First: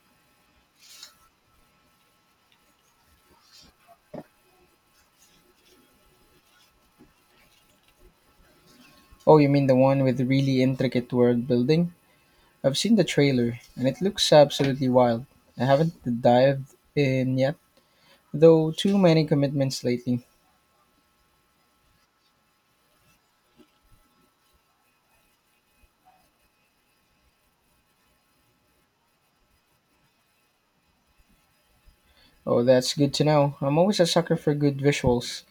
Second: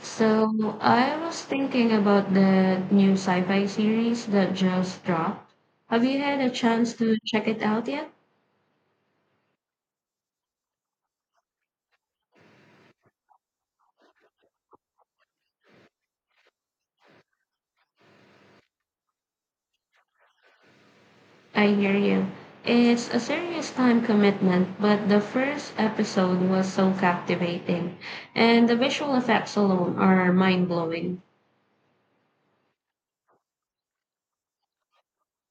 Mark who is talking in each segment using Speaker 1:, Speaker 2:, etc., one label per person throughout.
Speaker 1: So I was thinking about that new sci-fi series that just dropped. Have you had a chance to check it out yet?
Speaker 2: Oh, you mean the one with really intricate world building? I've seen the trailer and it looks absolutely wild. I haven't dived in yet, though too many commitments lately.
Speaker 1: I hear you. It's a serious time commitment, but the first episode was so captivating, and the visual effects alone are mind-blowing.
Speaker 2: Oh, that's good to know. I'm always a sucker for good visuals.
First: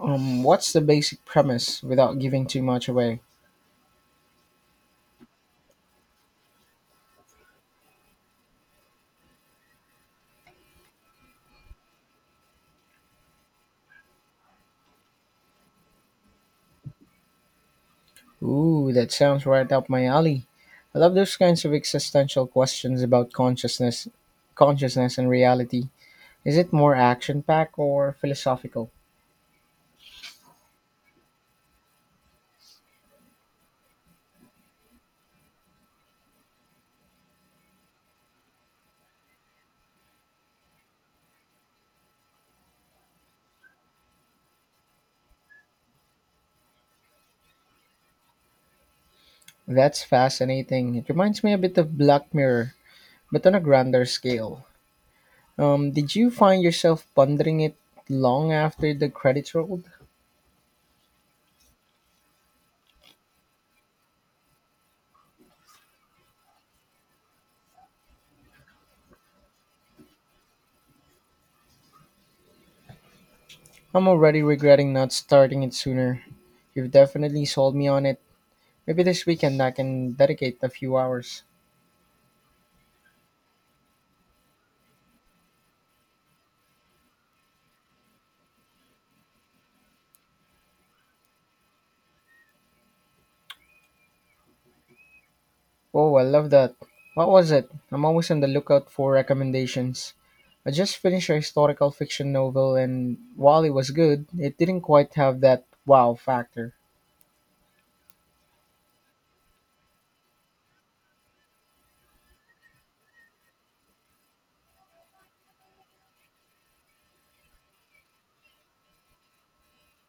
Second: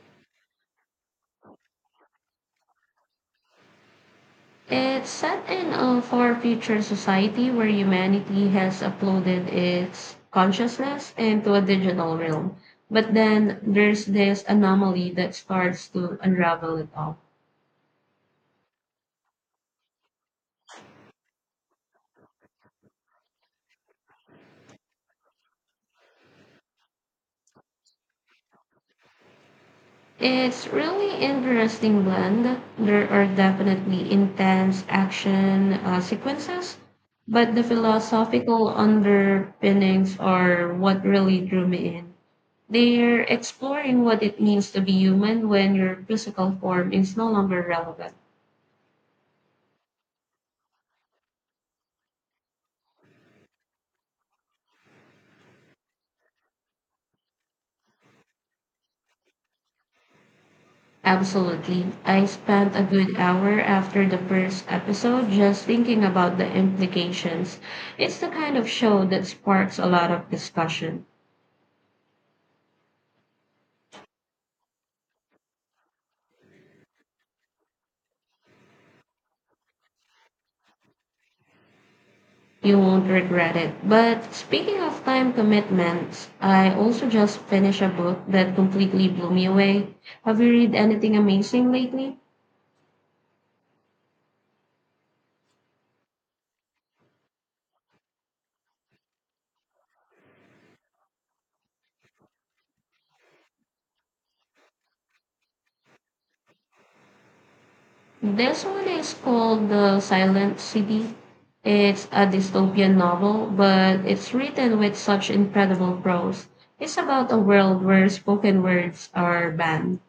Speaker 2: What's the basic premise without giving too much away?
Speaker 1: It's set in a far future society where humanity has uploaded its consciousness into a digital realm. But then there's this anomaly that starts to unravel it all.
Speaker 2: Ooh, that sounds right up my alley. I love those kinds of existential questions about consciousness and reality. Is it more action-packed or philosophical?
Speaker 1: It's really interesting blend. There are definitely intense action sequences, but the philosophical underpinnings are what really drew me in. They're exploring what it means to be human when your physical form is no longer relevant.
Speaker 2: That's fascinating. It reminds me a bit of Black Mirror, but on a grander scale. Did you find yourself pondering it long after the credits rolled?
Speaker 1: Absolutely. I spent a good hour after the first episode just thinking about the implications. It's the kind of show that sparks a lot of discussion.
Speaker 2: I'm already regretting not starting it sooner. You've definitely sold me on it. Maybe this weekend I can dedicate a few hours.
Speaker 1: You won't regret it. But speaking of time commitments, I also just finished a book that completely blew me away. Have you read anything amazing lately?
Speaker 2: Oh, I love that. What was it? I'm always on the lookout for recommendations. I just finished a historical fiction novel, and while it was good, it didn't quite have that wow factor.
Speaker 1: This one is called The Silent City. It's a dystopian novel, but it's written with such incredible prose. It's about a world where spoken words are banned.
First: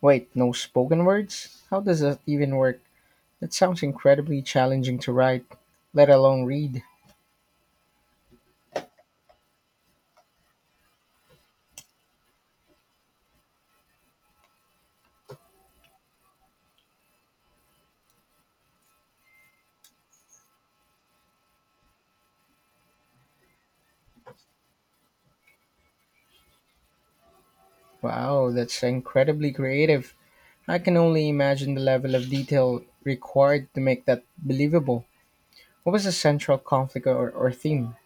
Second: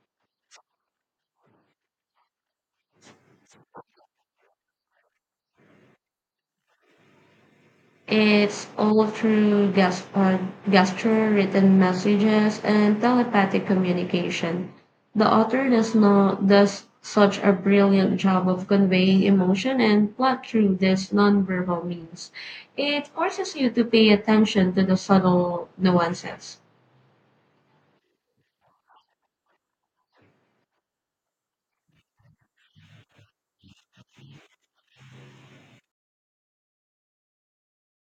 Speaker 2: Wait, no spoken words? How does that even work? That sounds incredibly challenging to write, let alone read.
Speaker 1: It's all through gesture, written messages, and telepathic communication. The author does not does such a brilliant job of conveying emotion and plot through these nonverbal means. It forces you to pay attention to the subtle nuances.
Speaker 2: Wow, that's incredibly creative. I can only imagine the level of detail required to make that believable. What was the central conflict or theme?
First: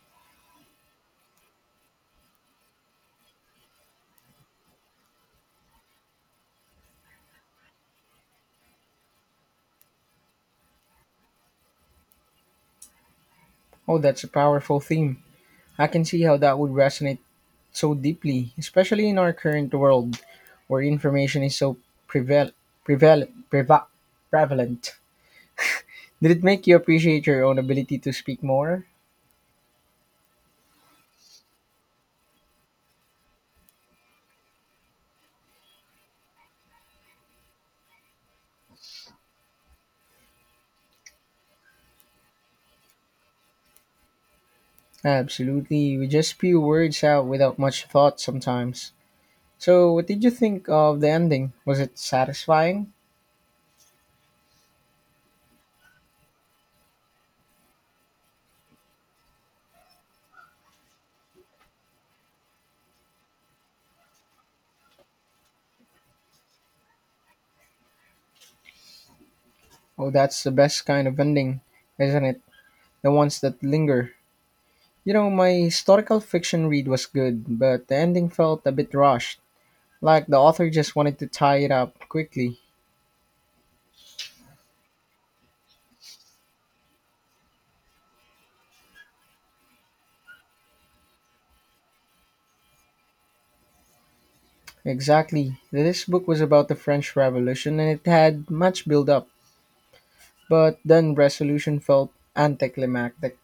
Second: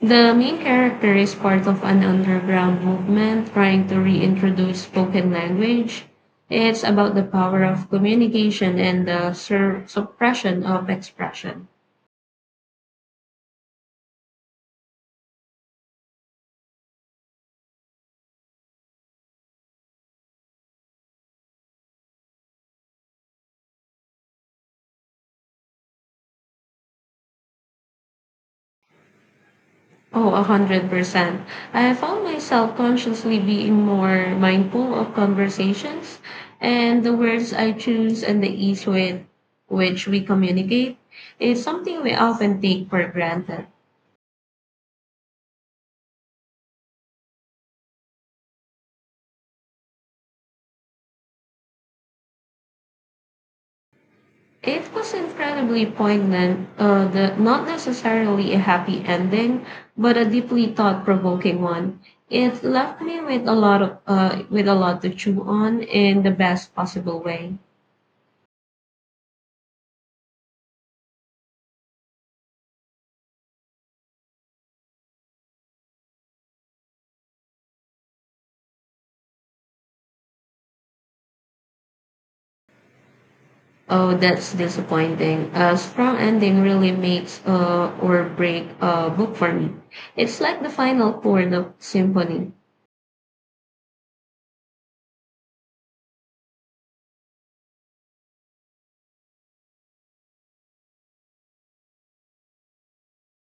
Speaker 1: The main character is part of an underground movement trying to reintroduce spoken language. It's about the power of communication and the suppression of expression.
Speaker 2: Oh, that's a powerful theme. I can see how that would resonate so deeply, especially in our current world where information is so preval- preval- preva- prevalent. Did it make you appreciate your own ability to speak more?
Speaker 1: Oh, 100%. I found myself consciously being more mindful of conversations and the words I choose and the ease with which we communicate. It's something we often take for granted.
Speaker 2: Absolutely, we just spew words out without much thought sometimes. So, what did you think of the ending? Was it satisfying?
Speaker 1: It was incredibly poignant, not necessarily a happy ending, but a deeply thought-provoking one. It left me with a lot of with a lot to chew on in the best possible way.
Speaker 2: Oh, that's the best kind of ending, isn't it? The ones that linger. You know, my historical fiction read was good, but the ending felt a bit rushed. Like the author just wanted to tie it up quickly.
Speaker 1: Oh, that's disappointing. A strong ending really makes or break a book for me. It's like the final chord of symphony.
Speaker 2: Exactly. This book was about the French Revolution and it had much build up, but then resolution felt anticlimactic.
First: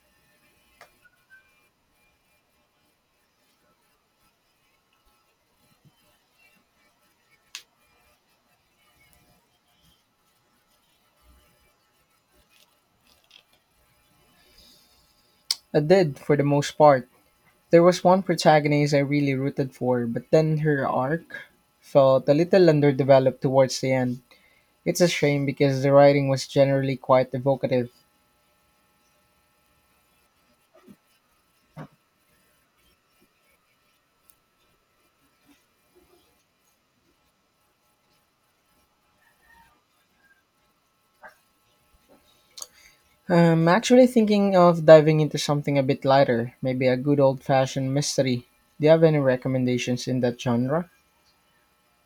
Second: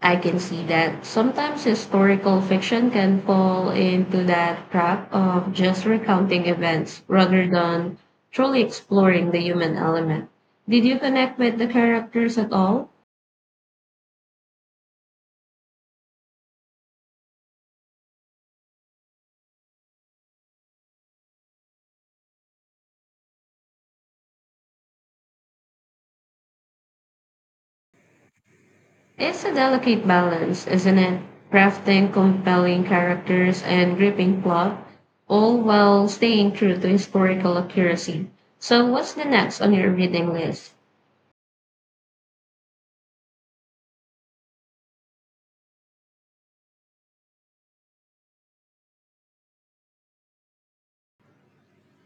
Speaker 1: I can see that sometimes historical fiction can fall into that trap of just recounting events rather than truly exploring the human element. Did you connect with the characters at all?
Speaker 2: It did, for the most part. There was one protagonist I really rooted for, but then her arc felt a little underdeveloped towards the end. It's a shame because the writing was generally quite evocative.
Speaker 1: It's a delicate balance, isn't it? Crafting compelling characters and gripping plot, all while staying true to historical accuracy. So, what's the next on your reading list?
Speaker 2: I'm actually thinking of diving into something a bit lighter, maybe a good old fashioned mystery. Do you have any recommendations in that genre?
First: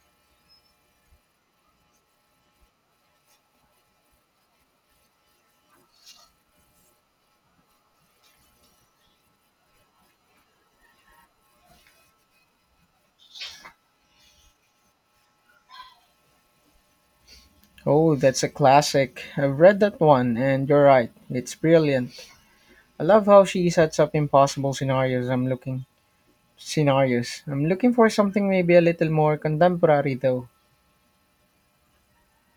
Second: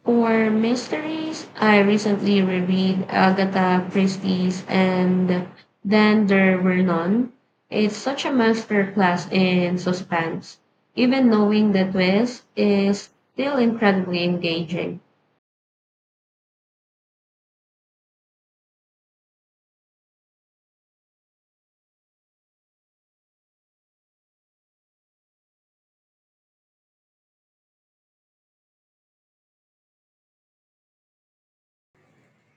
Speaker 1: For mysteries, I recently reread Agatha Christie's and Then There Were None. It's such a masterclass in suspense. Even knowing the twist is still incredibly engaging.
Speaker 2: Oh, that's a classic. I've read that one, and you're right. It's brilliant. I love how she sets up impossible scenarios. I'm looking for something maybe a little more contemporary though.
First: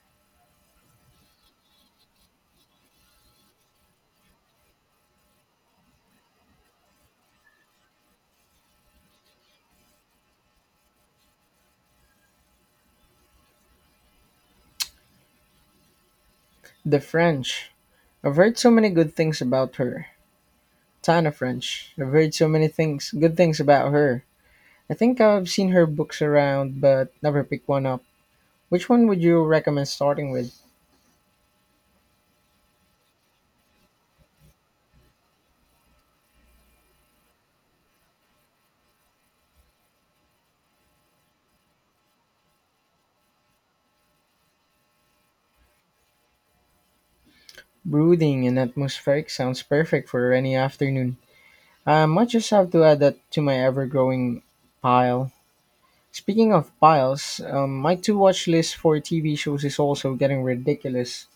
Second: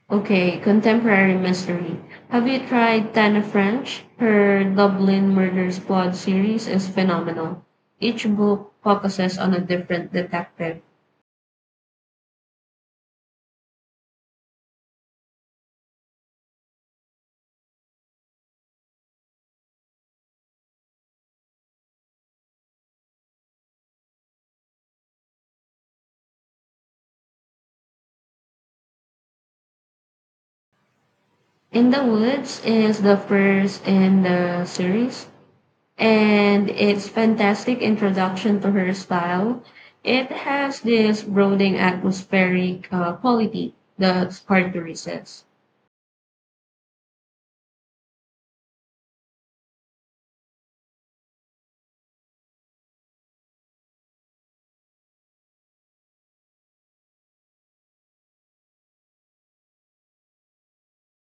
Speaker 1: Okay, contemporary mystery. Have you tried Tana French? Her Dublin Murder Squad series is phenomenal. Each book focuses on a different detective.
Speaker 2: The French. I've heard so many good things about her. Tana French. I've heard so many things, good things about her. I think I've seen her books around, but never picked one up. Which one would you recommend starting with?
Speaker 1: In the Woods is the first in the series and it's fantastic introduction to her style. It has this brooding atmospheric quality that's hard to resist.
Speaker 2: Brooding and atmospheric sounds perfect for any afternoon. I might just have to add that to my ever-growing pile. Speaking of piles, my to-watch list for TV shows is also getting ridiculous.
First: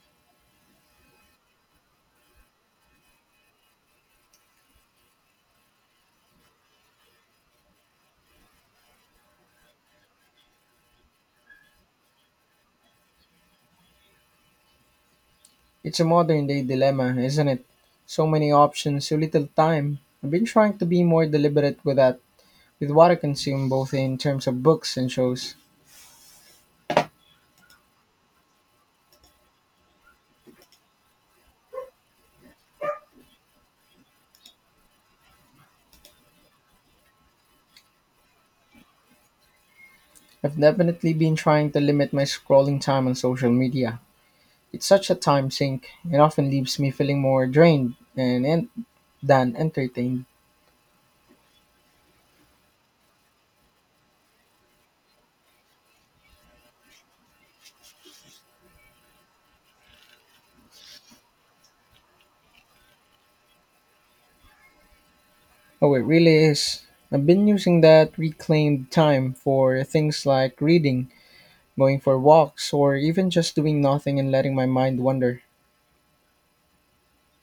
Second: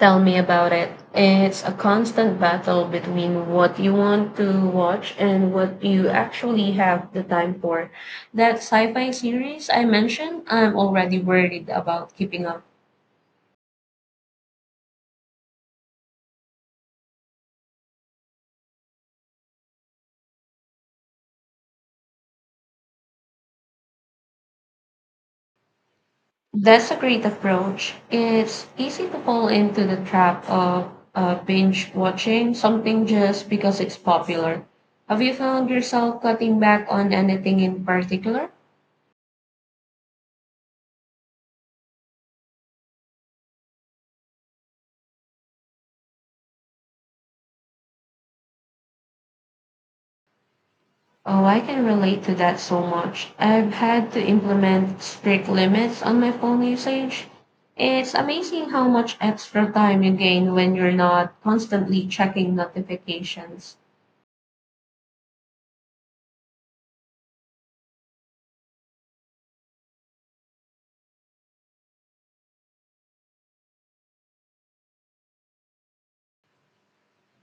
Speaker 1: Tell me about it. It's a constant battle between what you want to watch and what you actually have the time for. That sci fi series I mentioned, I'm already worried about keeping up.
Speaker 2: It's a modern day dilemma, isn't it? So many options, so little time. I've been trying to be more deliberate with that, with what I consume both in terms of books and shows.
Speaker 1: That's a great approach. It's easy to fall into the trap of binge watching something just because it's popular. Have you found yourself cutting back on anything in particular?
Speaker 2: I've definitely been trying to limit my scrolling time on social media. It's such a time sink. It often leaves me feeling more drained and than entertained.
Speaker 1: Oh, I can relate to that so much. I've had to implement strict limits on my phone usage. It's amazing how much extra time you gain when you're not constantly checking notifications.
Speaker 2: Oh, it really is. I've been using that reclaimed time for things like reading, going for walks, or even just doing nothing and letting my mind wander.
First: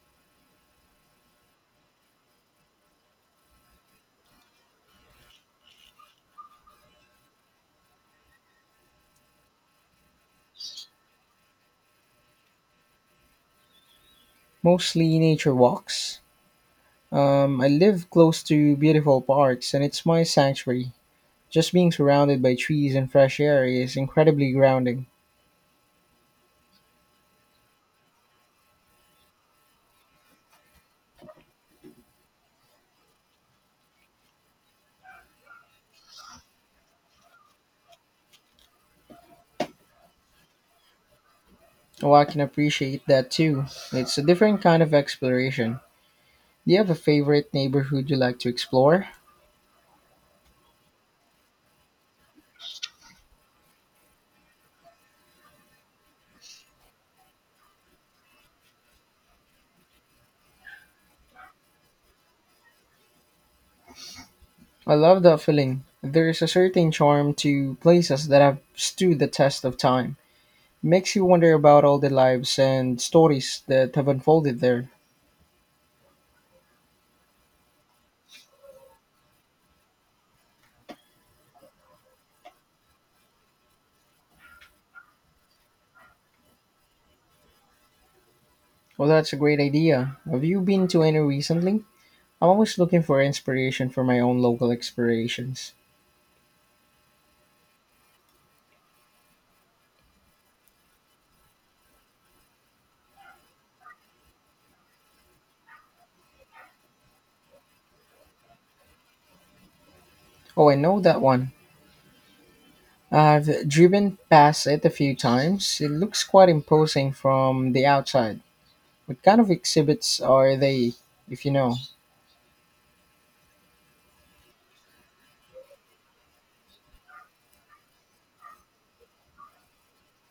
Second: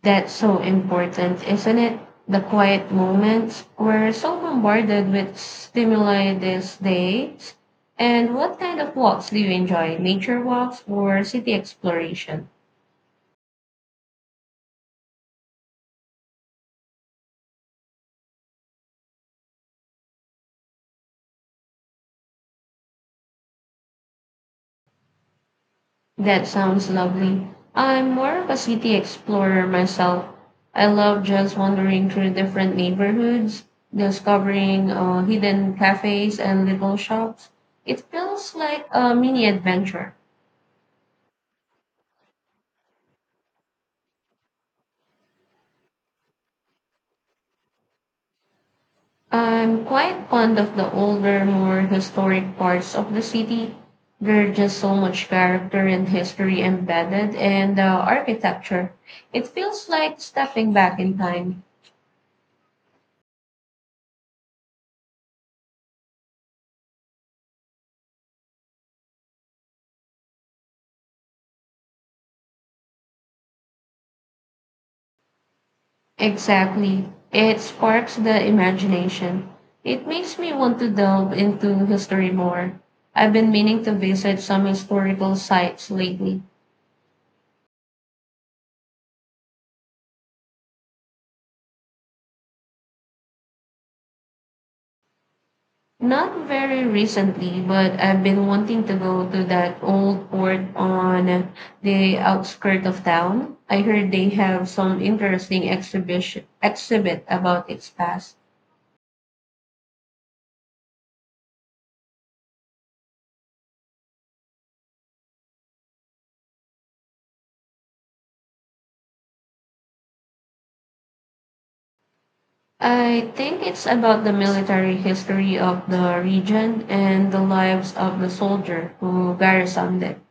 Speaker 1: That's so important, isn't it? The quiet moments. We're so bombarded with stimuli these days. And what kind of walks do you enjoy? Nature walks or city exploration?
Speaker 2: Mostly nature walks. I live close to beautiful parks and it's my sanctuary. Just being surrounded by trees and fresh air is incredibly grounding.
Speaker 1: That sounds lovely. I'm more of a city explorer myself. I love just wandering through different neighborhoods, discovering hidden cafes and little shops. It feels like a mini adventure.
Speaker 2: Oh, I can appreciate that too. It's a different kind of exploration. Do you have a favorite neighborhood you like to explore?
Speaker 1: I'm quite fond of the older, more historic parts of the city. There's just so much character and history embedded in the architecture. It feels like stepping back in time.
Speaker 2: I love that feeling. There's a certain charm to places that have stood the test of time. It makes you wonder about all the lives and stories that have unfolded there.
Speaker 1: Exactly. It sparks the imagination. It makes me want to delve into history more. I've been meaning to visit some historical sites lately.
Speaker 2: Well, that's a great idea. Have you been to any recently? I'm always looking for inspiration for my own local explorations.
Speaker 1: Not very recently, but I've been wanting to go to that old port on the outskirts of town. I heard they have some interesting exhibit about its past.
Speaker 2: Oh, I know that one. I've driven past it a few times. It looks quite imposing from the outside. What kind of exhibits are they, if you know?
Speaker 1: I think it's about the military history of the region and the lives of the soldier who garrisoned it.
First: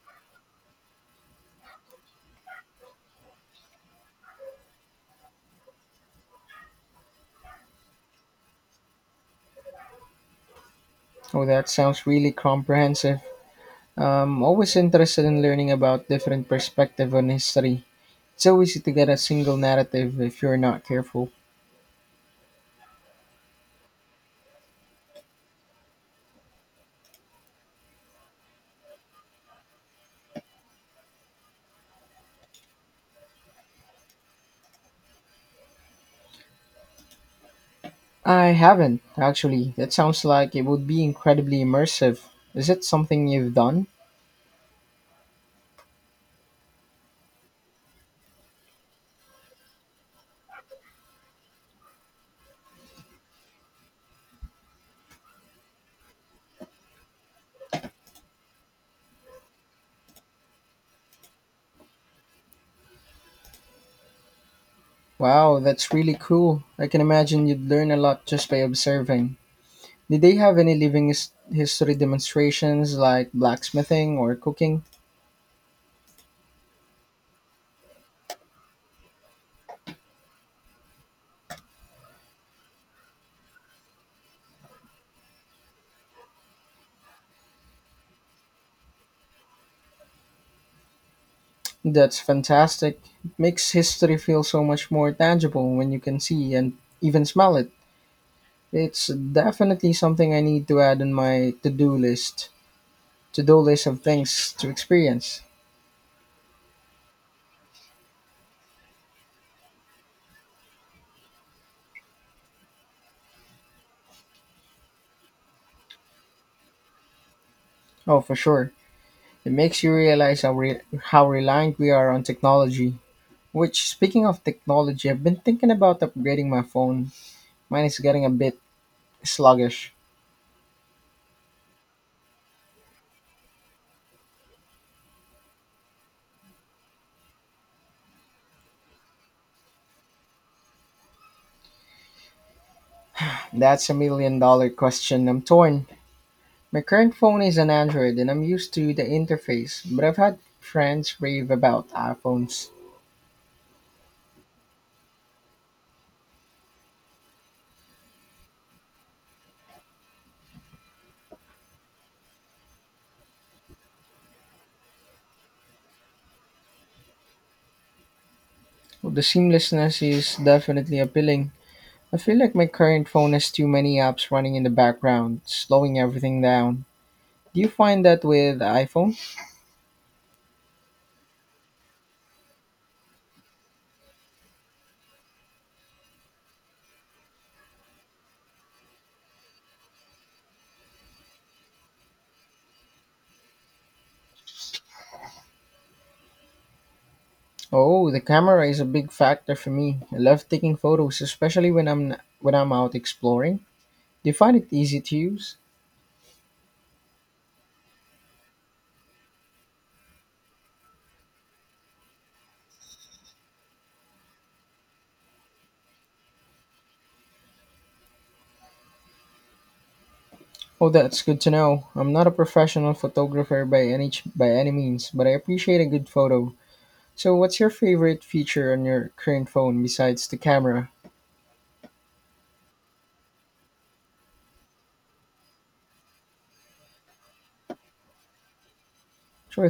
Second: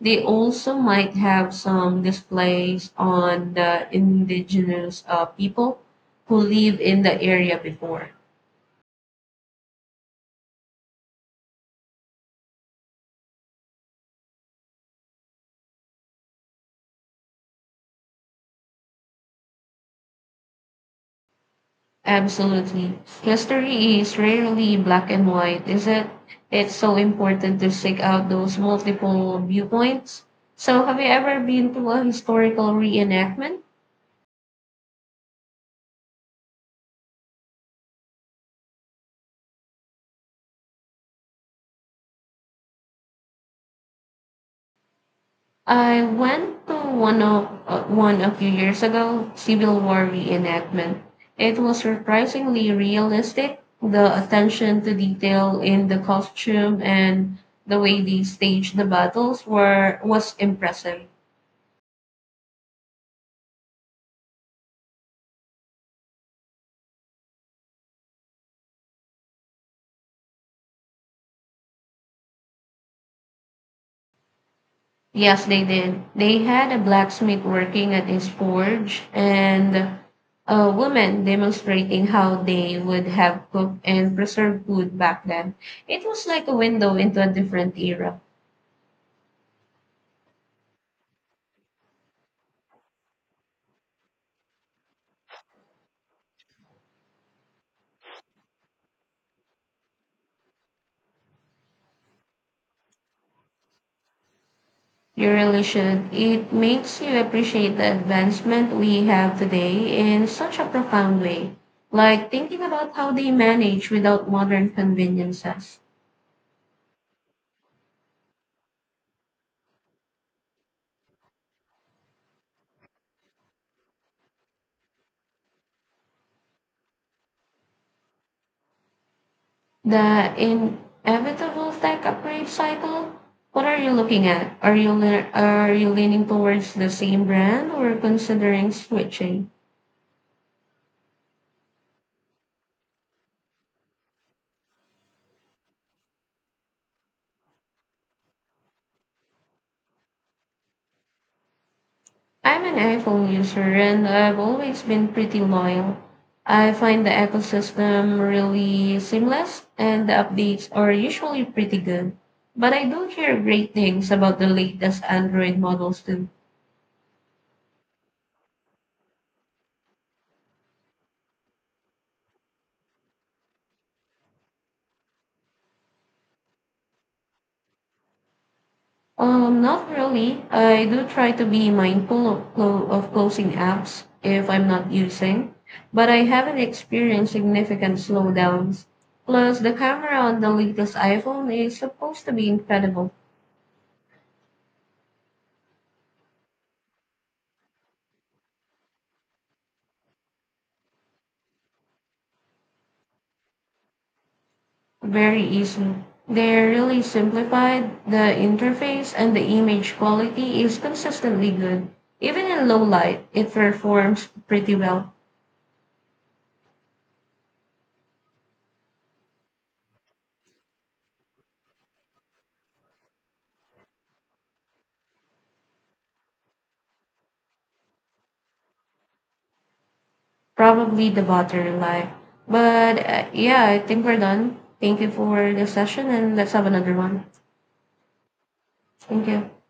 Speaker 1: They also might have some displays on the indigenous people who live in the area before.
Speaker 2: Oh, that sounds really comprehensive. I'm always interested in learning about different perspective on history. It's so easy to get a single narrative if you're not careful.
Speaker 1: Absolutely. History is rarely black and white, is it? It's so important to seek out those multiple viewpoints. So, have you ever been to a historical reenactment?
Speaker 2: I haven't, actually. That sounds like it would be incredibly immersive. Is it something you've done?
Speaker 1: I went to one a few years ago, Civil War reenactment. It was surprisingly realistic. The attention to detail in the costume and the way they staged the battles were was impressive.
Speaker 2: Wow, that's really cool. I can imagine you'd learn a lot just by observing. Did they have any living history demonstrations like blacksmithing or cooking?
Speaker 1: Yes, they did. They had a blacksmith working at his forge and a woman demonstrating how they would have cooked and preserved food back then. It was like a window into a different era.
Speaker 2: That's fantastic. It makes history feel so much more tangible when you can see and even smell it. It's definitely something I need to add on my to-do list. To-do list of things to
Speaker 1: You
Speaker 2: experience.
Speaker 1: really should. It makes you appreciate the advancement we have today in such a profound way, like thinking about how they manage without modern conveniences.
Speaker 2: Oh, for sure. It makes you realize how how reliant we are on technology. Which, speaking of technology, I've been thinking about upgrading my phone. Mine is getting a bit sluggish.
Speaker 1: The inevitable tech upgrade cycle. What are you looking at? Are you leaning towards the same brand or considering switching?
Speaker 2: That's a million dollar question. I'm torn. My current phone is an Android and I'm used to the interface, but I've had friends rave about
Speaker 1: I'm
Speaker 2: iPhones.
Speaker 1: an iPhone user and I've always been pretty loyal. I find the ecosystem really seamless and the updates are usually pretty good. But I do hear great things about the latest Android models too.
Speaker 2: Well, the seamlessness is definitely appealing. I feel like my current phone has too many apps running in the background, slowing everything down. Do you find that with iPhone?
Speaker 1: Not really. I do try to be mindful of, closing apps if I'm not using, but I haven't experienced significant slowdowns. Plus, the camera on the latest iPhone is supposed to be incredible,
Speaker 2: Oh, the camera is a big factor for me. I love taking photos, especially when I'm out exploring. Do you find it easy to
Speaker 1: very
Speaker 2: use?
Speaker 1: easy. They're really simplified. The interface and the image quality is consistently good. Even in low light, it performs pretty well.
Speaker 2: Oh, that's good to know. I'm not a professional photographer by by any means, but I appreciate a good photo. So, what's your favorite feature on your current phone besides the camera?
Speaker 1: Probably the battery life, but yeah, I think we're done. Thank you for this session and let's have another one. Thank you.
Speaker 2: Sure